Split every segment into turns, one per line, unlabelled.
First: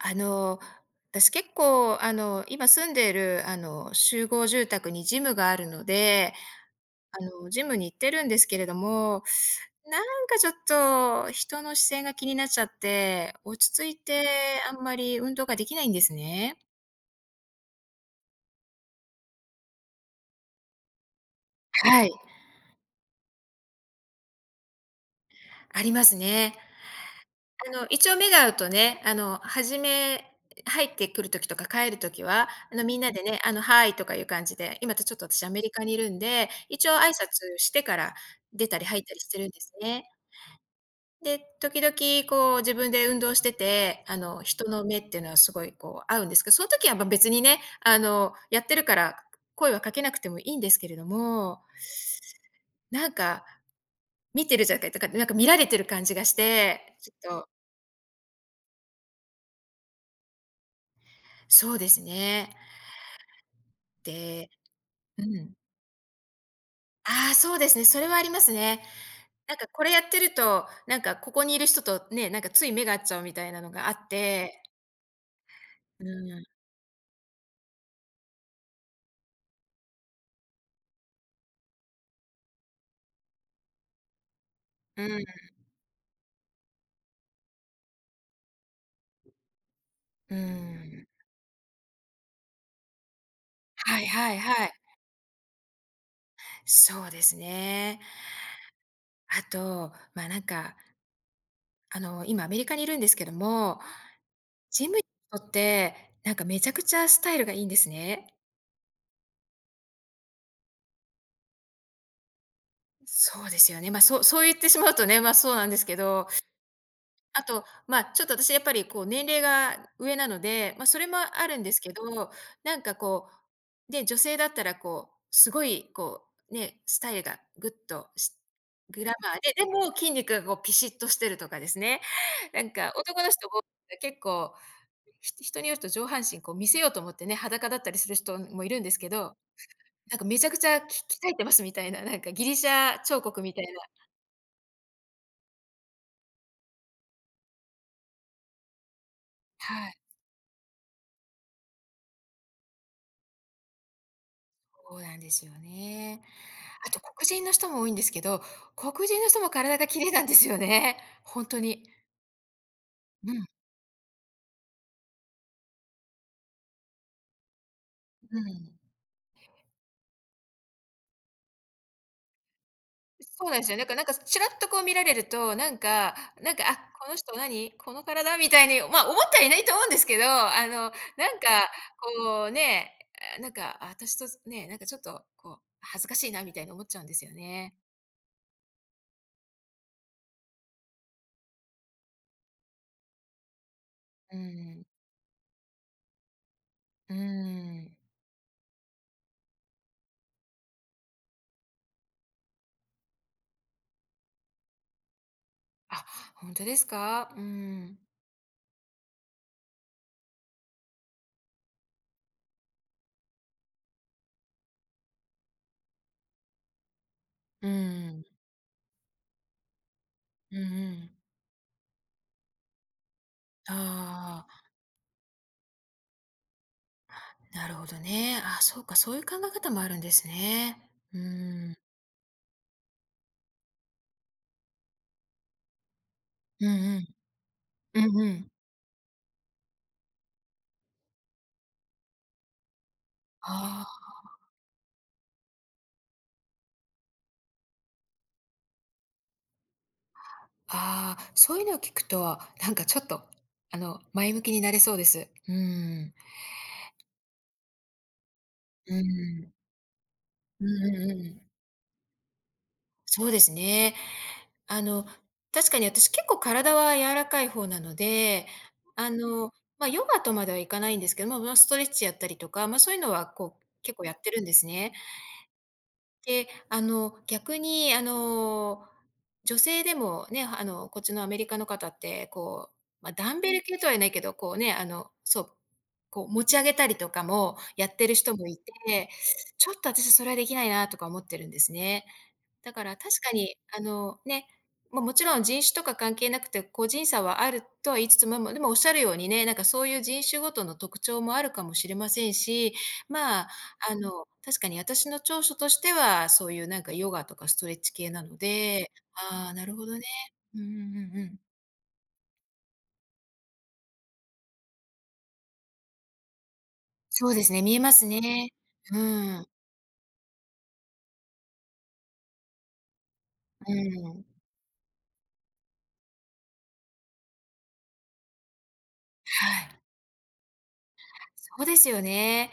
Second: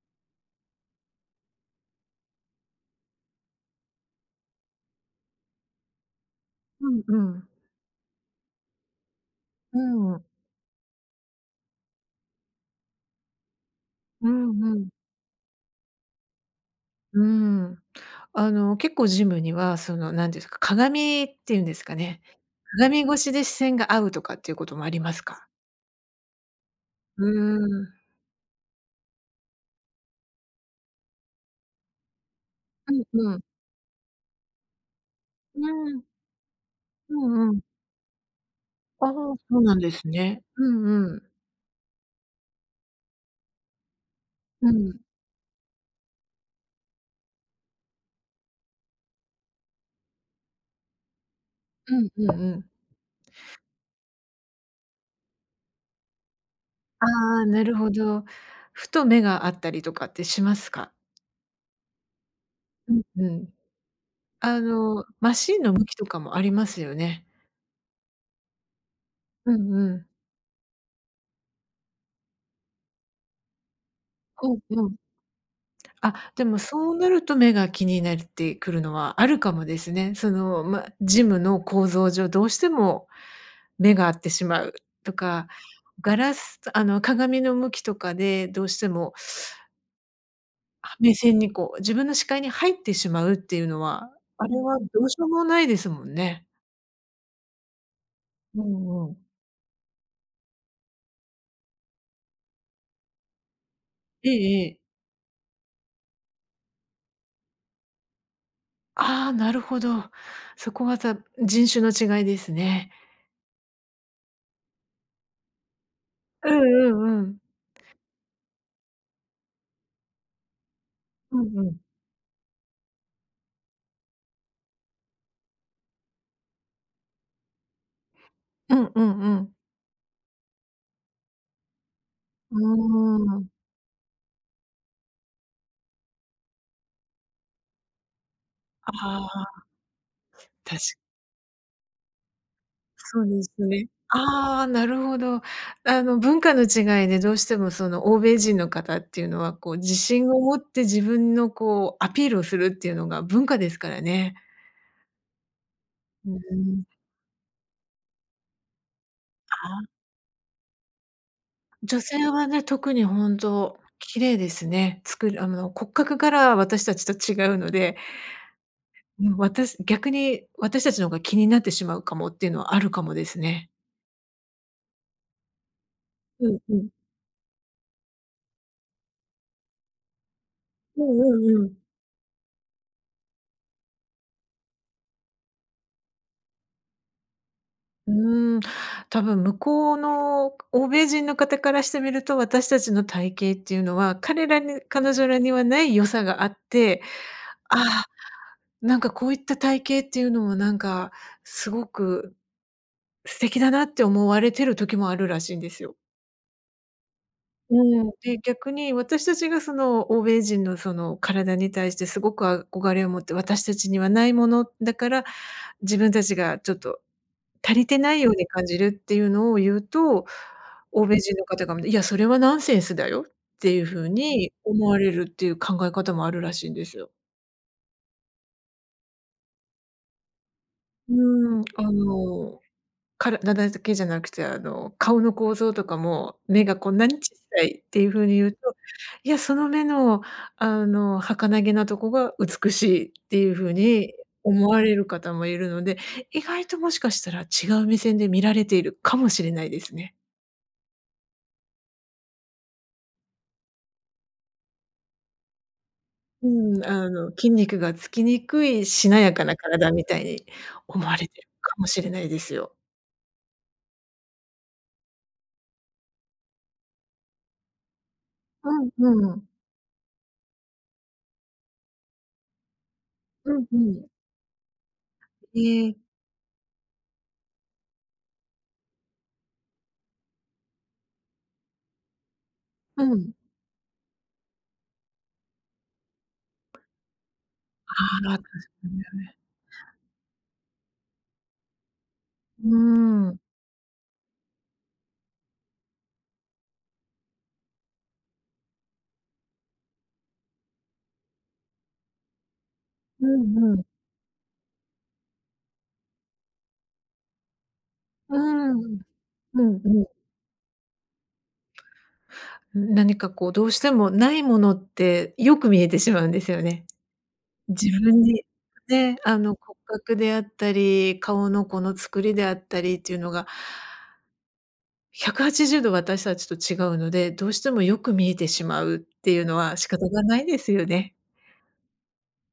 あの、私結構、あの、今住んでいる、あの、集合住宅にジムがあるので、
うんう
あ
ん。
の、ジムに行ってるんですけれども、
う
な
ーん。
んか、ちょっと人の視線が気になっちゃって、落ち着いて
うーん、
あ
う
ん
ん。
まり運動ができないんですね。
うーん。あの、結構ジムには、その、何ですか、鏡っていうんですか
はい。
ね、鏡越しで視線が合うとかっていうこともありますか？
ありますね。
う
あ
ー
の、
ん。
一応目が合うとね、あの、初め入ってくる時とか帰る時は、あの、
う
みん
ん
なで
う
ね、
ん。
あの Hi! とかいう感じで。今ちょっと私ア
う
メリカに
ー
い
ん。
るんで、一応挨
うんう
拶
ん。
してから出たり入っ
ああ、
たりしてるん
そ
で
う
す
なんで
ね。
すね。うんうん。
で、時々、こう、自分で運動してて、あの、人
う
の
ん。
目っていうのはすごい、こう、合うんですけど、その時は、ま、別にね、あの、やってるから、声はかけなくてもいいんですけれども。
うんうんうん。
なんか、見てるじゃかいとか、なんか、見られてる感じがして、
あ
ちょっ
あ、
と。
なるほど。ふと目が合ったりとかってしますか？
そうですね。
うんうん。
で
あの、
う
マ
ん。
シーンの向きとかもありますよね。
ああ、そうですね、それはありますね。
う
なんか、
ん
こ
う
れや
ん。
ってると、なんか、ここにいる人と、ね、なんか、つい目が合っちゃうみたいなのがあっ
うん
て。
うん。
う
あ、
ーん。
でもそうなると目が気になってくるのはあるかもですね。その、ま、ジムの構造上、どうしても目が合ってしまう
う
と
ーん。
か、ガラスあの、鏡の向きとかでどうしても
うー
あ、
ん。
目線に、こう、自分の視界に入ってしまうっていうの
はい
は、
はい
あれ
はい。
はどうしようもないですもんね。
そうですね。
うんうん。
あと、まあ、なんか、あの、今アメリカにいるんですけども、
ええええ。
ジムいとって、なんか、めちゃくちゃスタイルがいいんですね。
ああ、なるほど。そこは、じゃ、ん、人種の違いですね。
うそうですよね。ま、そそう言ってしまうとね、ま、そうなんですけど。
うんうんうん。
あと、まあ、ちょっと私やっぱりこう年齢が上なので、ま、それも
う
ある
ん
ん
う
で
ん。
すけど、なんかこう、ね、女性だったらこう、すごいこう、ね、スタイルがグッとし
うんう
グラ
ん
マ
う
ーで、
ん。
でも筋肉がごうピシッとしてるとかですね、
う
なんか
ー
男の人
ん。
もな結構ひ人によると上半身こう、見せようと思ってね、裸だったりする人もいるんで
あ
すけど、
あ。
なんかめちゃくち
た
ゃ、
し
き鍛えてますみたいな、なんかギリシャ彫
そう
刻
です
みたい
ね。
な。
ああ、なるほど。あの文化の違いで、どうしてもその欧米人の方っていうのは、こう
はい。
自信を持って、自分のこう、アピールをするっていうのが、文化ですからね。
そうなんですよね。
うーん。
あと黒人の人も多いんですけど、黒人の人も体
ああ。
がきれいなんですよね、ほんとに。
女性はね、特に
う
本
ん。
当きれいですね。作りあの骨格から、私たちと違うので。
ううん。
うん、私逆に私たちの方が、気になってしまうかもっていうのは、あるかも
う
です
そうなんで
ね。
すよね。だからなんか、ちらっとこう見られると、なんか
う
なん
ん
か、「あ、
うん。
この人何？この体」みたいに、ま、思ってはいないと思うんですけど、あの、
うん
な
う
ん
んう
か、
ん。
こうね、あ、なんか私とすね、なんかちょっとこう、恥ずかしいなみたいに思っちゃうんですよね。
うーん、多分向こうの欧米人の方からしてみると、私たちの体型っていうのは
うー
彼らに
ん。
彼女らにはない良さがあって
うーん。
「あ、なんかこういった体型っていうのもなんか、すごく素敵だな」って思われてる時もあるらしいんですよ。
あ、ほんとですか？うー
う
ん。
ん。で、逆に私たちが、その欧米人の、その体に対してすごく憧れを持って、私たちにはないものだから、自分たちがちょっと
うー
足りてない
ん。
ように感じるっていうのを言うと、
うんう
欧
ん。
米人の方が、「いや、それはナンセンスだよ」っていうふう
あ
に
あ。
思われるっていう考え方もあるらしいんですよ。
なるほどね。あ、そうか、そういう考え方もあるんですね。
う
うー
ーん、
ん。
あの、体だづけじゃなくて、あの、顔の構造とかも、
う
「目がこ
ん
ん
うん。
なに小さい」っ
う
ていうふ
ん
う
う
に言
ん。
うと、「いや、その目のあの儚げなとこが美しい」っていうふう
あ
に
あ。
思われる方もいるので、意外ともしかしたら違う目線で見られているかもしれないですね。
ああ、そういうのを聞くと、あ、なんかちょっと、あの前向きになれそうです。うーん。
うん、あの筋肉がつきにくい
うんう
しなやか
ん。
な体みたいに
うん
思
うんう
われて
ん。
るかもしれないですよ。
そうですね。あの、確かに、私結構体は柔らかい方なので、
う
あ
んうん。
の、ま、ヨガとまではいかないんですけども、まま、ストレッチやったりとか、ま、そういうのは、
う
こう、
んう
結構
ん。
やってるんですね。
ええ。
で、あの、逆に、あの、女性でもね、あの、こっちのアメリカの方って、こう、
う
ま、ダ
ん。
ンベル系とは言えないけど、こうね、あの、そう、こう持ち上げたりとかもや
あ
ってる
あ、
人
[unintelligible] だ
もいて、
ね。
ちょっと私それはできないなとか思ってるんですね。
う
だから確
ー
か
ん。
に、あの、ね、ま、もちろん人種とか関係なくて、個人差はあるとは言いつつ、まま、でもおっしゃるようにね、なんかそういう人種ごとの特徴もあるかもしれませんし、
う
まあ、
んうん。
あの、確かに私の長所としては、そういう、なんか、ヨガとかストレッチ系なの
うー
で。
ん
ああ、
う
なる
ん
ほ
う
ど
ん
ね、
うん。
うんうんうんうん。
何か、こう、どうしても、ないものって、よく見えてしまうんですよね。
そうですね、見え
自
ます
分に
ね。う
ね、あ
ーん。
の、骨格であったり顔のこの作りであったりっていうのが
うーん。
180度私たちと違うので、どうしてもよく見えてしまうっていう
は
の
い。
は仕方がないですよね。
そうですよね。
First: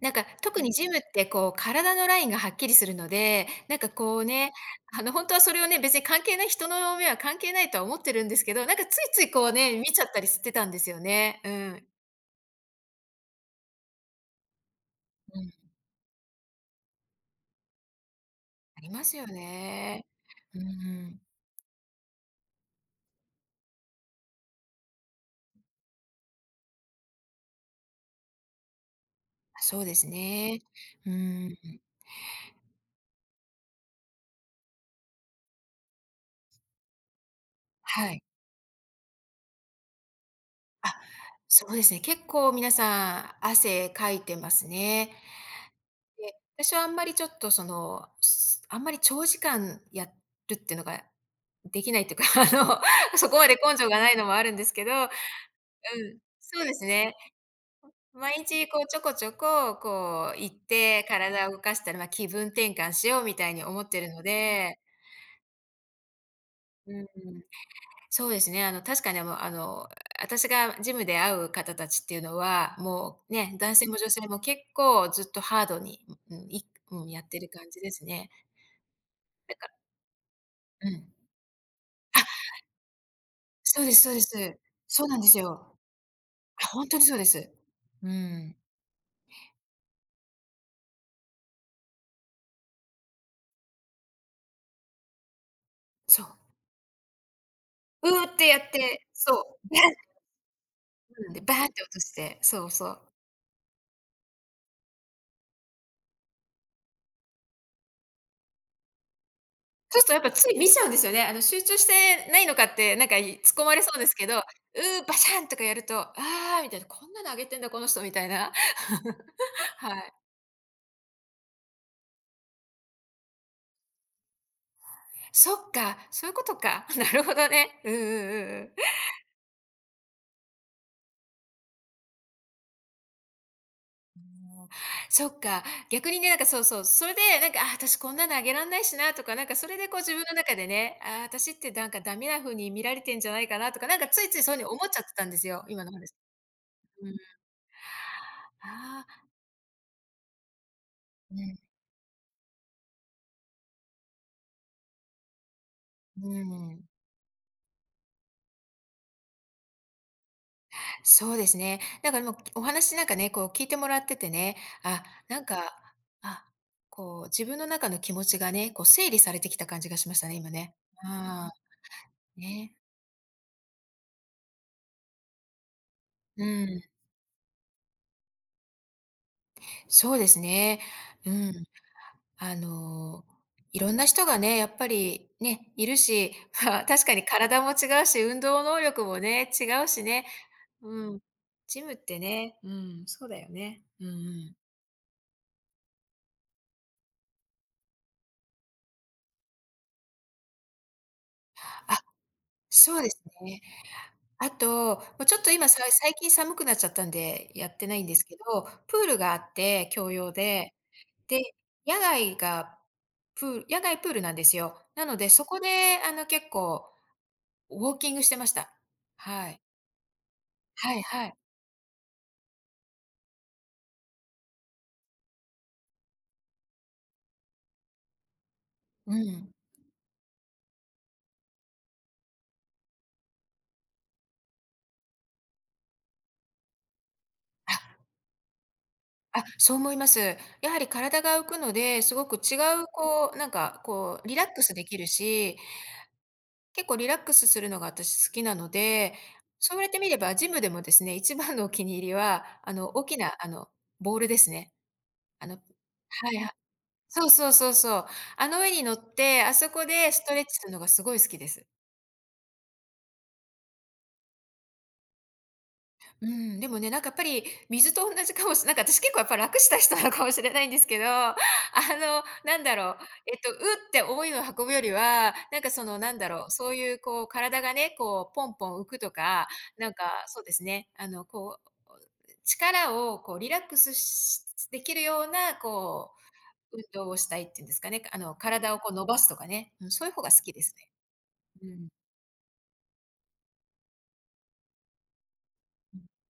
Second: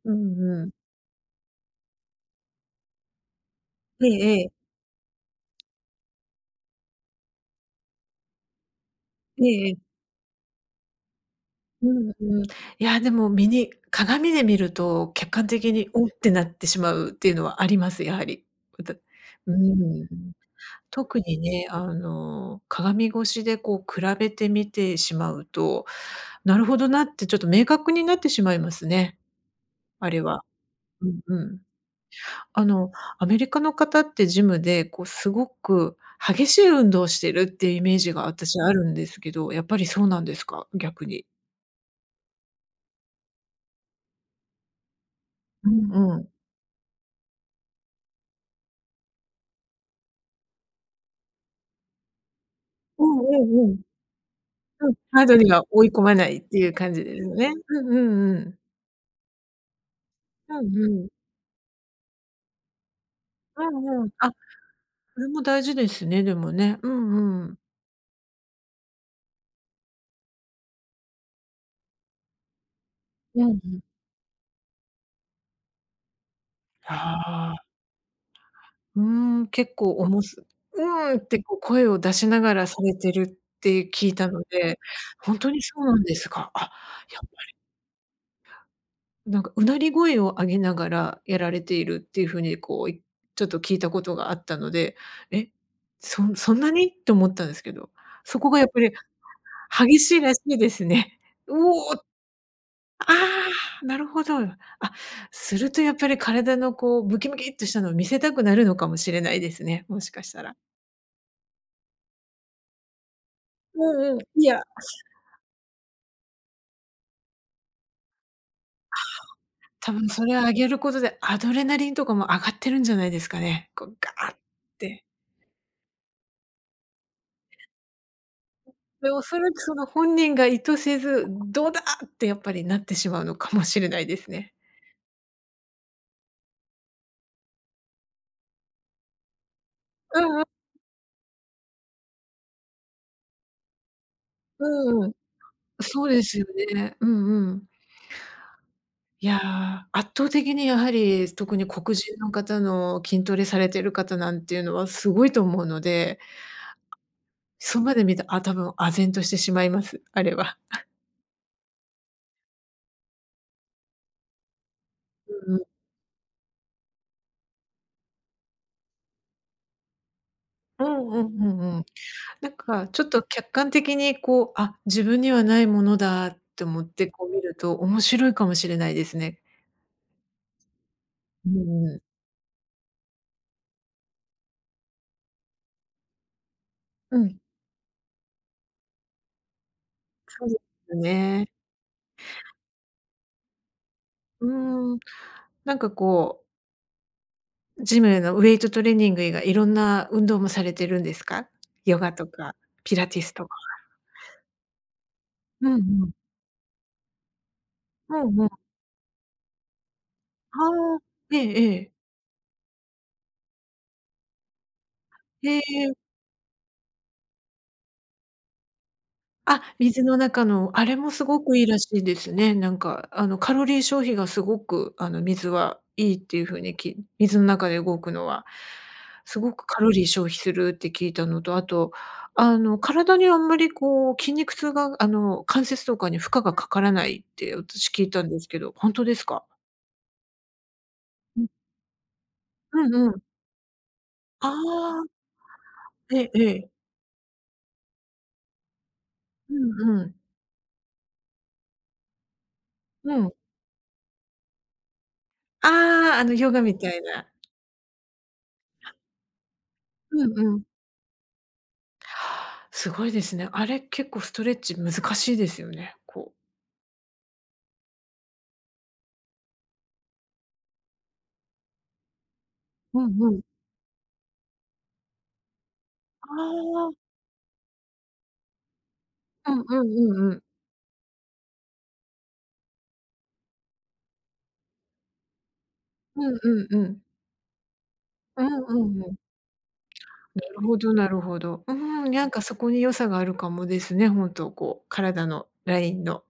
なん
う
か、
ん
特
うん。
にジムって、こう、体のラインがはっきりするので、なんか、
え
こう
えええ。
ね、あの、ほんとはそれをね、別に関係ない、人の目は関係ないとは思ってるんですけど、なんか、ついついこ
え
う
ええ
ね、見
え。
ちゃったりしてたんですよね、うん。
うんうん。いや、でも見に鏡で見ると、客
う
観
ん。
的に、「おっ」てなってしまうっていうのはあります、やはり。
あ
わ
り
たう
ますよ
ー
ね、
ん。
うーん。
特にね、あの、鏡越しでこう比べてみてしまうと、「なるほどな」ってちょっと明確になってしまいますね。
あ、そうです
あれは、
ね、
う
う
んう
ー
ん。
ん。
あの、アメリカの方ってジムで、こう、すごく激しい運動をしてるっていうイメー
は
ジ
い。
があたしはあるんですけど、やっぱりそうなんですか？
あ、
逆に。
そうですね、結構皆さん、汗かいてますね。
うんうん。
で、私はあんまりちょっと、その、すあんまり長時間やるってのができないっていうか、あの、
うん
そこ
う
まで
んう
根
ん。
性がないのもあるんですけ
う
ど
ん。
うん、
ハードには追い込まないって
そう
い
で
う
す
感じ
ね。
ですね。うんうんう
毎
ん。
日、こう、ちょこちょこ、こう、行っ
うんう
て、
ん。
体を動かしたら、ま、気分転換しようみたい
う
に思って
んう
る
ん、
の
あ、
で。
それも大事ですね、でもね、う
うんうん。
んうん。
そうですね、あの、確かに、あ、もう、あの、あたしがジムで会う方達っていうのは、もう、
うん
ね、
う
男
ん。
性も女性も結構ずっとハードに、んうん、いくもうやってる
ああ。
感じですね。
うーん、
なんか
結構おもす
うん。
「うーん」って、こ、声を出
あ
しながらされてるっ
そう
て
です
聞
そ
い
うで
たの
す。
で、
そうなんで
ほ
す
んとに
よ。
そうなんですか。あ、
あ、ほんとにそう
やっ
で
ぱ
す。
り。
うーん。
なんか、うなり声を上げながらやられているっていう風に、こう、いちょっと聞いたことがあったので、「え、
そ
そ
う。
んそんなに」って思ったんですけど。
「うう」っ
そ
て
こ
や
がやっ
っ
ぱり
てそう、バ
激しいらしいです
っ
ね。
でバ
「う
っ
お
て落
お」
と
あ
して、そうそう。
あ、なるほど。あ、するとやっぱり体のこうムキムキっとしたのを見せたくなるのかもしれないですね、
そ
も
うすっ
し
とやっ
か
ぱ
した
つ
ら。
い見ちゃうんですよね。あの、集中してないのかって、なんか、い突っ込まれそ
う
うで
ん
す
うん、
けど、「う
いや、
う」バシャ ーンとかやると、「ああ」みたいな、「こんなのあげてんだ、この人」みたいな。
ああ、た
は
ぶん
い。
それは上げることでアドレナリンとかも上がってるんじゃないですかね、こう、ガーって。
そっか、そういうことか。なるほどね。うんうんうんうん。
で、おそらくその本人が意図せず、「どうだ」ってやっぱりなってしまうのかもしれないで
うー
す
ん、
ね。
そっか。逆にね、なんか、そうそう、それで、なんか、「ああ、私こんなのあげらんないしな」とか、なんか、それで、こう、自分
う
の
んうん。
中でね、「ああ、私ってなんかダメな風に見られてんじゃないかな」とか、なんか、ついついそういう風に思っちゃ
う
っ
ーん。
てたんですよ、今の
そ
話
うですよね。う
うん。
んうん。
ああ。
いや、圧倒的にやはり
うん。
特に黒人の方の筋トレされてる方なんていうのは、すごいと思うので。
うーん。
側で見た、あ多分唖然としてしまいます、あれは。
そうですね、なんか、もうお話、なんかね、こう、聞いてもらっててね、あ、なん
うんうん。
か、あ、こう、自分の中の気持ちがね、こう、整理されてきた感じがしましたね、今ね。
う
う
んうんう
ーん。
んうん。なん
ね。
か、ちょっと客観的に、こう、「あ、自分にはないものだ」っ
う
て
ー
思
ん。
って、こう、見ると面白いかもしれないですね。
そうですね、う
うむ
ん。
うむ。
あの、いろんな人がね、やっぱりね、いるし、は確か
う
に
ん。
体も違うし、運動能力もね、違うしね、
そうです
うん。
ね。
ジムってね、うん、そうだよね。うんう
う
ん。
ーん、なんか、こうジムのウエイトトレーニング以外、いろんな運動もされてるんですか？ヨ
あ、
ガとかピ
そう
ラ
で
テ
す
ィスとか。
ね。あと、ま、ちょっと今、
うん
さい
う
最
ん。
近寒くなっちゃったんで、やってないんで
ふ
すけ
ん、うん。
ど、プールがあって、共用で。
はあ、え
で、
えええ。
野外がプ野外プールなんですよ。なので、そ
へ
こ
え。
で、あの、結構、ウォーキングしてました。はい。
あ、水の中の。あ
は
れ
い
もす
はい。
ごくいいらしいですね、なんか。あの、カロリー消費がすごく、あの、水はいいっていうふうにき水ん中で動くのは、
う
すご
ん。
くカロリー消費するって聞いたのと、あと、あの、体にあんまり、こう、筋肉痛が、あの、関節とかに負荷がかからないって、私
あ。
聞いたんですけど、ほんとです
あ、
か？
そう思います。やはり体が
う
浮
ん。
くので、すごく違う、
うんうん。
こう、なんか、こう、リラッ
あ
クスでき
あ。
るし、
ええええ。
結構リラックスするのが、私好きなので、
う
そうやって
んう
み
ん。
ればジムでもですね、一番のお気に入りは、あの、大
う
き
ん。
な、あの、ボールですね。あの
ああ、あ
は
の
い、
ヨ
は
ガみたい
そ
な。
うそうそうそう。あの上に乗って、あそこでス
う
ト
ん
レッチ
うん。
するのがすごい好きです。
すごいですね。あれ結構ストレッチ難しいですよね、
うー
こう
ん、でもね、なんかやっぱり、水とおんなじかもしなんか、あたし、結構やっぱ楽したい人なのかもしれないんですけど、あの、なんだろう、
うんう
えっ
ん。
と、ウッて重いのを運ぶよりは、なんかその、なんだ
あ
ろう、そうゆ
あ。
う、こう、体がね、こうポンポン浮くとか、
うんう
なんか、
んうんう
そ
ん。
うですね、あの、こう、お、力をこう、リラックスしできるような、こ
うんうん
う、
う
運
ん。
動をしたいっていうんですかね、あの、
うん
体
う
をこう
ん
伸
うん。
ばすとかね、うん、そういう方が好
な
きで
る
す
ほ
ね。
どなるほど。
う
うー
ん。
ん、なんかそこに良さがあるかもですね、ほんとこう、体の、ライ
うん。
ンの。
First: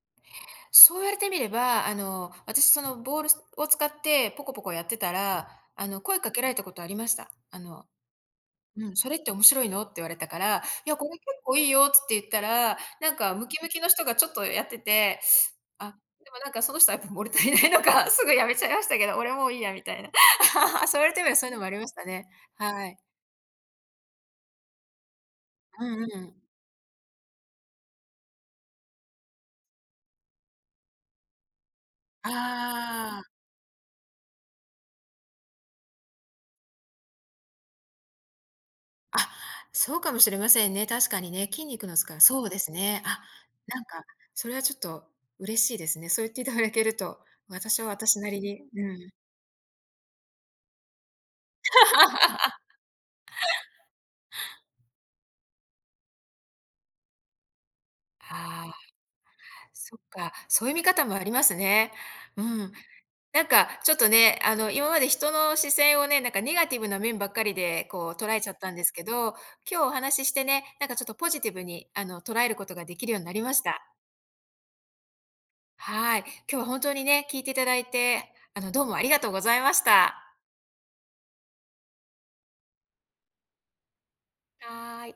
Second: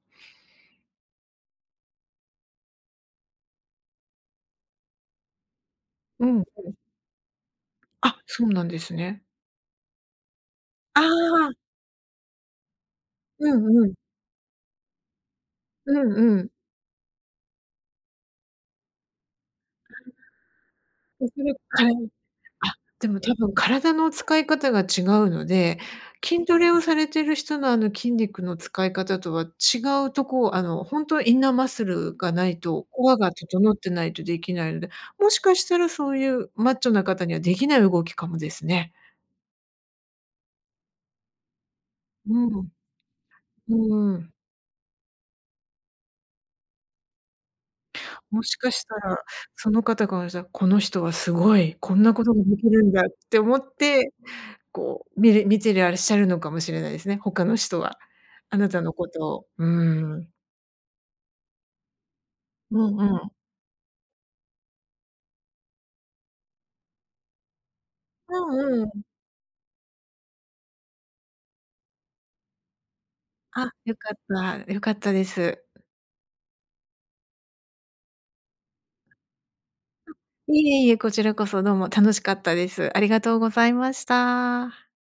そう言われてみれば、あの、私そのボール、すを使ってポコポコやってたら、あの、声
う
かけ
ん、
られた
そうで
こ
す。
とありました。あの、
あ、そうなんで
う
す
ん、「それっ
ね。
て面白いの？」って言われたから「いや、
あ
これ結
あ。
構いいよ」つって言ったら、なんかム
う
キムキ
んう
の
ん。
人がちょっとやってて、あ、
うん
でも、
う
な
ん。
んかその人はやっぱ物足りないのか、すぐやめちゃいましたけど。俺もういいやみたいな。そう言われてみれ
別
ばそうい
で
うのもありま
使い
したね。
あ、
はい。
でもたぶん体の使い方が違うので、
うんうん。
筋トレをされてる人の、あの、筋肉の使い方とは違うとこをあの、ほんとはインナーマッスルがないと、コア
ああ。
が整ってないとできないので、もしかしたらそうゆうマッチョな方にはできない動きかもですね。
あ、そうかもしれませんね、確かにね。筋肉の使い
う
そうです
ん。
ね。あ、なんか、
うーん。
それはちょっと嬉しいですね。そう言っていただけると、私は私なり
もし
に、
かし
う
た
ん。
ら、その方が、じゃ、この人はすごい、こんなことがで きるんだって思って、こう、みれ見てらっしゃるのかもしれないですね、他の人は、あ
あ
な
あ。
たのことを、う
そっ
ーん。
か、そゆ見方もありますね。うん。
うんうん。
なんか、ちょっとね、あの、今まで人の視線をね、なんかネガティブな面ばっかりで、こう捉えちゃったん
う
で
んう
すけ
ん。
ど、今日お話してね、なんかちょっとポジティブに、あの、捉えることができるようになりまし
あ、
た。
よかった、よかったです。
はい。今日は本当にね、聞いていただいて、あの、どうもあり
あ、
がとうございました。
いえいえ、こちらこそどうも楽しかったです。ありがとうございました。
はい。